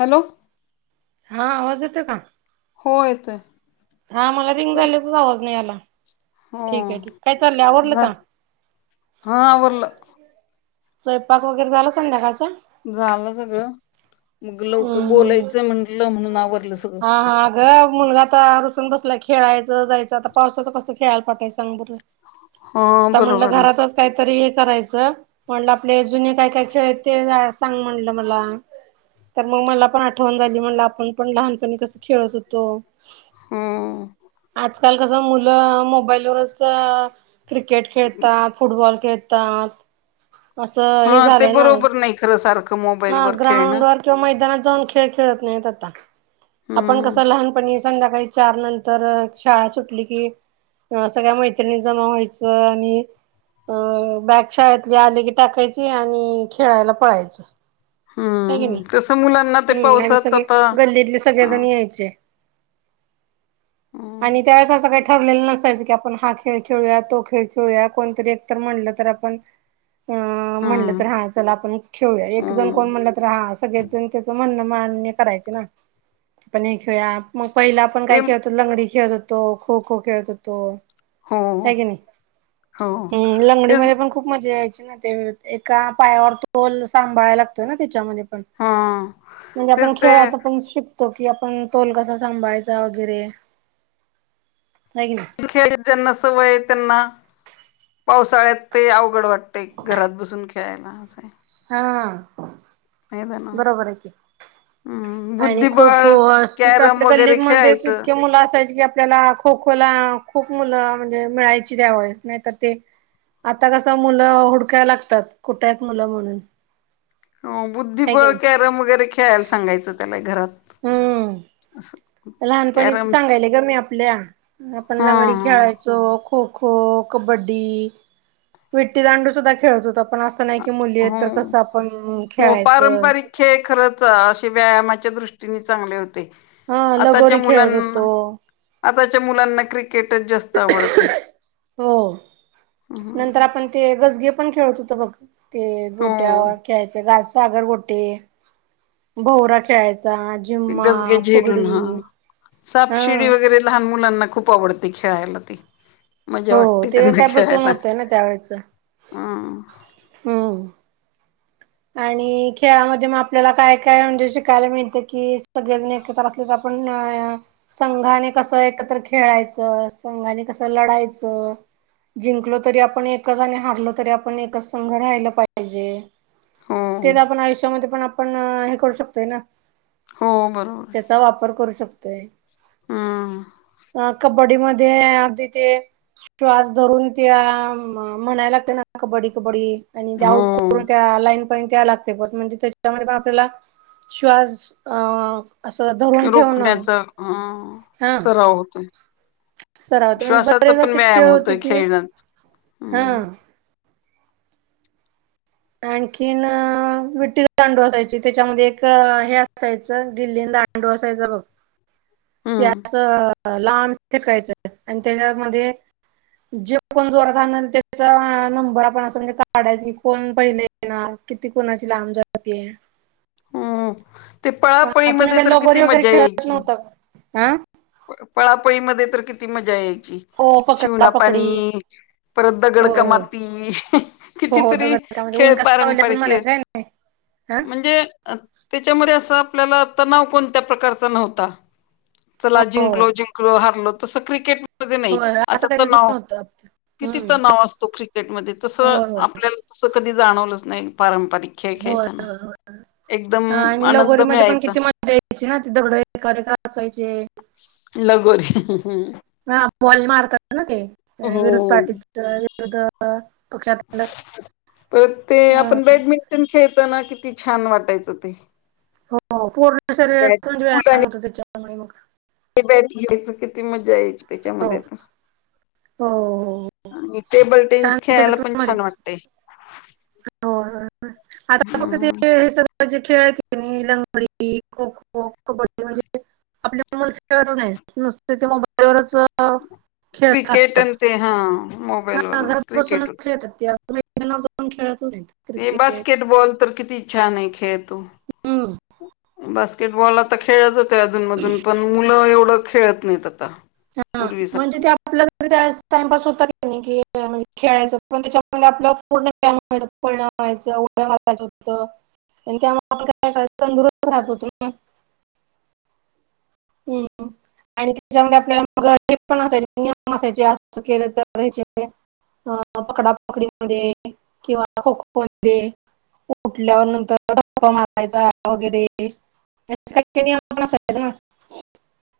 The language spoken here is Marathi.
हॅलो हा आवांज येतों कां हो येतोयं हां मलां रिंक झाल्याचांच आवाज नाहीं आला हो ठीक आहे ठीक कायं चाललंय आवरलं झा का हा आवरलं स्वयंपाक वगैरे झांला संध्याकाळचा झालं सगळं मंग लवकर हम्म हम्म बोलायचं म्हटलं म्हणूंन आवरलं सगळं. आतां रुसून बसला खेळायचं जायचं आता पावसाचं कसं खेळायला पाठंवायचं सांग बरं.? हा आ म्हटलं बरोबर आहे घरातंच कांहीतरी. करायचं म्हण आपले जुने कायं कायं खेळ ते सांग म्हणलं मला. तरं मंग मंला पणं आठवणं झालीं म्हणलं आपणं पणं लहानपणी कसं खेळत होतों. हम्म, आजकाल कस मुलं मोबाईलवरच क्रिकेट खेळतात फुटबॉल खेळतात. असं, हे हा ते झालंय ना. बरोबर नाही खरं सारखं हा मोबाईल वर खेळणं ग्राउंड वर किंवा मैदानात. खेळ खेळत नाही आता आपण कस हम्म लहानपणी. संध्याकाळी चार नंतर शाळा सुटली की सगळ्या मैत्रिणी जमा व्हायच आणि अ बॅगशाळेतली आले की टांकायची आणि खेळायला पळायचं. आहे की हम्म नाहीं तसं मुलांना ते हम्म आणि पावसात सगळें आता गल्लीतले सगळें हा. जणं यांयंचे. हम्म आणि त्यावेळेस असं कांहीं. ठरलेलं नसायचं की आपणं हा खेळ खेळूया तो खेळ खेळूया कोणतरी एकतर म्हणलं तर आपणं. अ म्हणलं तरं हम्म हा चला आपणं खेळूया एक जणं हम्म कोण म्हणलं तरं हा सगळेच जणं त्याचं म्हणणं. मान्य करायचं ना आपणं हे खेळ मंग पहिलें आपणं ते कायं खेळत लंगडी खेळत होतो. तो खो खो खेळत होतो. हो कां की नाहीं हो हम्मं लंगडी तेच मध्यें पणं खूप मज्जा यांयची. ते एकां पायांवर तोल सांभाळायला लागतोय ना त्यांच्या मुळे. हा म्हणजे आपण तेच ते खेळातच पण शिक तो कि आपण तोल कसा सांभाळायचा वगैरे. हाय की नाही खेळ ज्यांना सवय त्यांना पावसाळ्यात ते अवघड वाटत. प्रत्येक घरात बसून खेळ आहे ना असं हाय. हा ना बरोबर आहे कि. हम्म आणि खो-खो बुद्धिबळ अस ति तर कॅरम आपल्या वगैरे गल्लीमध्येच खेळायचं. इतके मुलं असायचे की आपल्याला खो-खो ला खो मुलं म्हणजे मिळायची त्यावेळेस नाही तर ते, आता कस मुलं हुडकाय लागतात कुठ आहेत मुलं म्हणून. हो, आहे की बुद्धिबळ नाही कॅरम वगैरे खेळायला सांगायचं त्याला घरात हम्म अस. लहानपणीच सांगायले ग मी आपल्या आपण हा लंगडी हा खेळायचो खो- खो, कबड्डी, विट्टी दांडू सुद्धा खेळत होतो आपण पण असं नाही की मुली हो आहेत तर कसं हो, खेळायचं पारंपरिक खेळ खरच अशी व्यायामा च्या दृष्टीने चांगले होते. हा आताच्या लगोरी खेळत होतो आताच्या मुलांना क्रिकेट क्रिकेटच जास्त आवडते. हो नंतर हम्म, आपण ते गजगे पण खेळत होत, बघ ते गोट्या हो खेळायचे घास सागरगोटे, भऊरा खेळायचं. गजगे झेलून हा हा सापशिडी वगैरे लहान मुलांना. खूप आवडती खेळायला ती. मजा हो वाटते ते त्यांना काय बसून खेळायला. होतय ना त्यावेळेच हम्म, हम्म आणि खेळामध्ये मग आपल्याला काय काय म्हणजे शिकायला मिळते की सगळेजण एकत्र असले तर आपण पण संघाने कसं एकत्र खेळायचं संघाने कसं लढायचं. जिंकलो तरी आपण एकच आणि हारलो तरी आपण एकच संघ राहिला पाहिजे. तेच हो आपण आयुष्यामध्ये पण आपण हे करू शकतोय ना. हो बरोबर. त्याचा वापर करू शकतोय. हम्म, कबड्डी मध्ये अगदी ते श्वास धरून ते म्हणाय लागते ना. कबड्डी कबड्डी आउट हो करून त्या लाईन. पण त्या लागते पण म्हणजे त्याच्यामध्ये पण आपल्याला श्वास अ असं धरून ठेवणं रोखण्याचा अं हा सराव होतोय. सरावते म्हणजे श्वासाचा बरेच पण असे व्यायाम खेळ होते होतोय की खेळण्यात हा हम्म. आणखीन विठी-दांडू असायचे त्याच्यामध्ये एक हे असायचं गिल्ली दांडू असायचा बघ ते हम्म. असं, लांब फेकायचं आणि त्याच्यामध्ये जे कोण जोरात आणल त्याचा नंबर आपण असं म्हणजे काढायची कोण? पहिले येणार किती कोणाची लांब जातेय. पळापळी मध्ये काही तर किती लगोरी वगैरे मजा खेळत यायची. नव्हता का हा पळापळी मध्ये तर किती मजा यायची हो पकडा शिवना पकडी पाणी परत दगड का होय होय माती हो हो कितीतरी दगड का म्हणजे खेळ ऊन कसा सावली पण पारंपरिक आहे. म्हणायचं ना हा म्हणजे त्याच्यामध्ये असं आपल्याला तणाव कोणत्या प्रकारचा नव्हता. चला हो जिंकलो जिंकलो हारलो तसं क्रिकेटमध्ये नाही होय असं आता तर कधीच नाव नव्हतं किती हम्म तणाव असतो क्रिकेट मध्ये, तसं होय होय आपल्याला तसं कधी जाणवलंच नाही, पारंपरिक खेळ खेळताना. एकदम हा आणि आनंद लगोरीमध्ये पण मिळायचा किती मजा यायची ना ती दगडं एकावर एक रचायचे. लगोरी बाॅल मारता ना ते विरोध हो. पार्टीच विरोध पक्षातलं. परत ते आपण बॅडमिंटन खेळताना किती छान वाटायचं ते. हो पूर्ण बॅट शरीराचा म्हणजे फुल व्यायाम आणि होतो त्याच्यामुळे मग, ते किती मज्जा यायची. हो त्याच्यामध्ये तर, हो हो. आणि टेबल छान टेनिस खेळायला पण त्याच्यातून छान वाटतंय. होय होय होय आता फक्त हे सगळ. म्हणजे खेळ आहेत कनी लंगडी, खो-खो, कबड्डी म्हणजे आपली मुलं खेळतच नाहीत नुसतं ते मोबाईलवरच आ क्रिकेट खेळतात. आणि ते हा मोबाईल हा वरच घरात बसूनच क्रिकेट खेळतात ते मैदानावर जाऊन खेळतच नाहीत. ते क्रिकेट बास्केटबॉल तर किती छान आहे खेळ तो हम्म बास्क केटबॉल आता खेळच होते अधुनमधून पण मुलं एवढं खेळत नाहीत आता. हा पूर्वीसारखं म्हणजे ते आपल्या टाइमपास होतात नाही कि खेळायचं पण त्याच्यामध्ये आपला पूर्ण व्यायाम व्हायचा पळणं व्हायचं, उड्या घालायचं होतं. आणि त्यामुळे आप काय क तंदुरुस्त राहत होतो ना. हम्म. आणि त्याच्यामध्ये आपल्यालाग हे पण असाय नियम असायचे असं केलं तर हे. अं पकडापकडीमध्ये किंवा खो-खो मध्ये उठल्यावर नंतर धक्का मारायचा वगैरे [unintelligible]